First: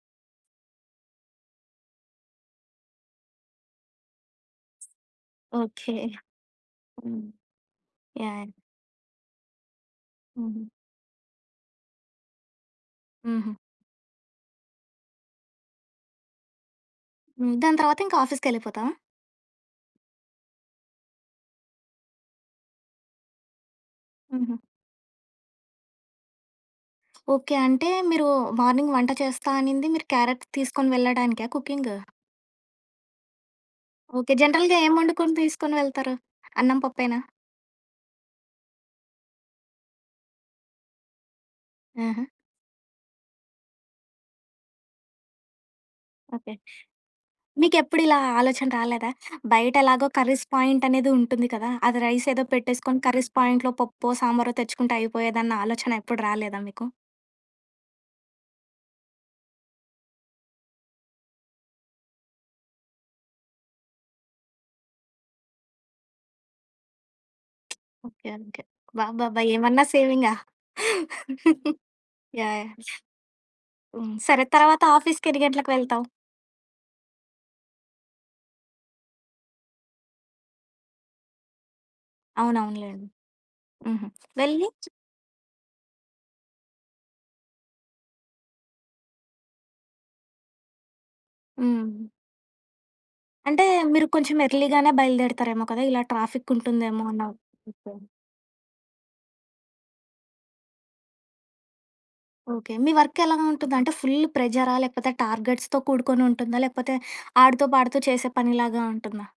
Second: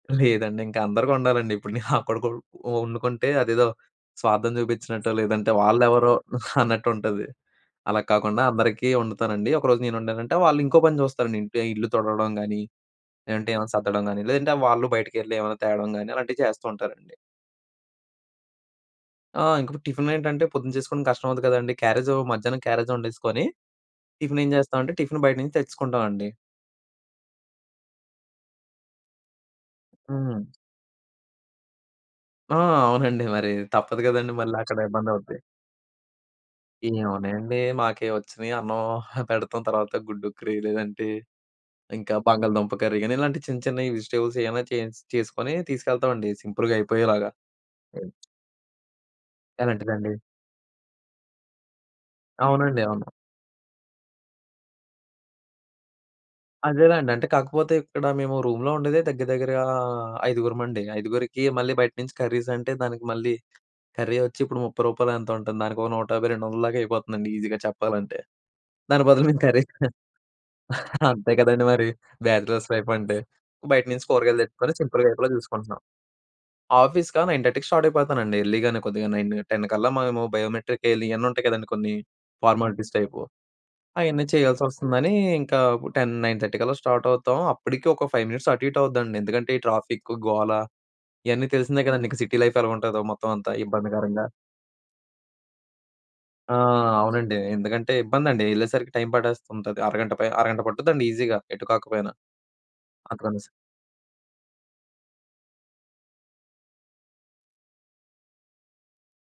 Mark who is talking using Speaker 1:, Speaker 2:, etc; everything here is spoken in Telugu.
Speaker 1: లేదండి. ఇంకా అందరికి వండాలండి. ఇప్పుడు నేను నాకొక్కడుకు ఒండుకుంటే అదేదో స్వార్థం చూపించినట్టు లేదంటే
Speaker 2: ఓకే.
Speaker 1: వాళ్ళెవరో
Speaker 2: హ్మ్.
Speaker 1: అన్నట్టుంటది. అలా కాకుండా
Speaker 2: యాహ్!
Speaker 1: అందరికీ వండుతానండి. ఒకరోజు నేను వండానంటే వాళ్ళు
Speaker 2: హుహు.
Speaker 1: ఇంకో పని చూస్తారండి ఇంట్లో, ఇల్లు తుడవడం గానీ, లేదంటే
Speaker 2: హుహు.
Speaker 1: ఏవన్నా సద్దడం గానీ, లేదంటే వాళ్ళు బయటికెళ్లి ఏవన్నా తేవడం గానీ అలాంటివి చేసస్తూ ఉంటారండి.
Speaker 2: హ్మ్. దాని తరువాత ఇంకా ఆఫీస్‌కెళ్ళిపోతావ?
Speaker 1: ఆ! ఇంకిపుడు టిఫిన్ ఏంటంటే పొద్దున చేసుకోవడం కష్టం అవుద్ది కదండీ! క్యారేజ్ మధ్యాహ్నం క్యారేజ్ వండేసుకొని. టిఫిన్ ఏం
Speaker 2: హుహు.
Speaker 1: చేస్తామంటే, టిఫిన్ బయట నుంచి తెచ్చేసుకుంటామండి.
Speaker 2: ఓకే. అంటే మీరు మార్నింగ్ వంట చేస్తా అనింది మీరు
Speaker 1: హ్మ్.
Speaker 2: క్యారెట్ తీసుకొని వెళ్ళడానికా కుకింగ్?
Speaker 1: ఆ! అవునండి మరి. తప్పదు
Speaker 2: ఓకే.
Speaker 1: కదండీ! మళ్ళ
Speaker 2: జనరల్‌గా
Speaker 1: అక్కడ
Speaker 2: ఏం
Speaker 1: ఇబ్బంది
Speaker 2: వండుకొని
Speaker 1: అవుద్ది.
Speaker 2: తీసుకొని వెళ్తారు? అన్నం పప్పేనా?
Speaker 1: ఎమున్నాయండి. మాకే వచ్చినాయి అన్నం పెడతాం తర్వాత గుడ్డు‌క్కరి, లేదంటే ఇంకా
Speaker 2: ఆహా!
Speaker 1: బంగాళదుంప కర్రీ కానీ ఇలాంటి చిన్న చిన్నవి వెజిటబుల్స్ ఏమైనా చే చేసుకొని తీసుకెళ్తామండి
Speaker 2: ఓకే.
Speaker 1: సింపుల్‌గా అయిపోయేలాగా
Speaker 2: మీకు
Speaker 1: హ్మ్.
Speaker 2: ఎప్పుడిలా ఆలోచన రాలేదా? బయట ఎలాగో
Speaker 1: ఎలాంటిదండి?
Speaker 2: కర్రీస్ పాయింట్ అనేది ఉంటుంది కదా! అది రైస్ ఏదో
Speaker 1: అవునండి.
Speaker 2: పెట్టేసుకొని
Speaker 1: అవును.
Speaker 2: కర్రీస్ పాయింట్లో పప్పో, సాంబారో తెచ్చుకుంటే అయిపోయేదన్న ఆలోచన ఎప్పుడు రాలేదా మీకు?
Speaker 1: అదేనండి. అంటే కాకపోతే ఇక్కడ మేము రూమ్‌లో ఉండేదే దగ్గర దగ్గరగా ఆహ్, ఐదుగురమండి. ఐదుగురికి మళ్ళీ బయట నుంచి కర్రీస్ అంటే దానికి మళ్ళీ కర్రీ వచ్చి ఇప్పుడు 30 రూపాయలో ఎంతో ఉంటుంది. దానికి ఒక 150, 200ల దాకా అయిపోతుందండి ఈజీగా చెప్పాలంటే.
Speaker 2: ఓకే. ఓకే.
Speaker 1: దాని బదులు
Speaker 2: అబ్బబ్బబ్బ!
Speaker 1: మేము కర్రీస్
Speaker 2: ఏమన్నా సేవింగా?
Speaker 1: అంతే కదండీ! మరి
Speaker 2: యాహ్! యాహ్!
Speaker 1: బ్యాచలర్స్ లైఫ్ అంటే. బయట నుంచి
Speaker 2: హ్మ్.
Speaker 1: కూరగాయలు
Speaker 2: సరే
Speaker 1: తెచ్చుకుని
Speaker 2: తరువాత
Speaker 1: సింపుల్‌గా
Speaker 2: ఆఫీస్‌కి
Speaker 1: అయిపోయేలా
Speaker 2: యేన్నిగంటలకి
Speaker 1: చూసుకుంటున్నాం.
Speaker 2: వెళ్తావ్?
Speaker 1: ఆఫీస్‌కా 9:30కి స్టార్ట్ అయిపోతానండి. ఎర్లీగానే కొద్దిగా 9, 10 కల్లా మేము బయోమెట్రిక్ యె‌య్యాలి ఇయన్నీ ఉంటాయి కదండీ. కొన్ని ఫార్మాలిటీస్
Speaker 2: అవునవునులెండి.
Speaker 1: టైపు.
Speaker 2: హుహు.
Speaker 1: అయన్నీ
Speaker 2: వెళ్ళి?
Speaker 1: చేయాల్సొస్తుందని ఇంకా 10, 9:30 కల్లా స్టార్ట్ అవుతాం. అప్పటికి ఒక 5 మినిట్స్ అటు ఇటు అవుద్దండి. ఎందుకంటే ఈ ట్రాఫిక్ గోల ఇయన్నీ తెలిసిందే
Speaker 2: హ్మ్.
Speaker 1: కదండి! ఇంక సిటీ లైఫ్ ఎలగుంటదో మొత్తం అంతా
Speaker 2: అంటే మీరు
Speaker 1: ఇబ్బందికరంగా.
Speaker 2: కొంచెం ఎర్లీ‌గానే బయలుదేరుతారేమో కదా! ఇలా ట్రాఫిక్
Speaker 1: ఆ!
Speaker 2: ఉంటుందేమో అన్న
Speaker 1: అవునండి.
Speaker 2: ఓకే.
Speaker 1: ఎందుకంటే ఇబ్బందండి. యెళ్ళేసరికి టైమ్ పట్టేస్తు ఉంటది. అరగంట పై అరగంట పట్టుదండి ఈజీగా ఎటు కాకపోయినా.
Speaker 2: ఓకే. మీ వర్క్ ఎలా
Speaker 1: అక్కడనేసి.
Speaker 2: ఉంటుంది? అంటే ఫుల్ల్ ప్రెజరా? లేకపోతే టార్గెట్స్‌తో కూడుకొనుంటుందా? లేకపోతే ఆడుతూ పాడుతూ చేసే పనిలాగా ఉంటుందా?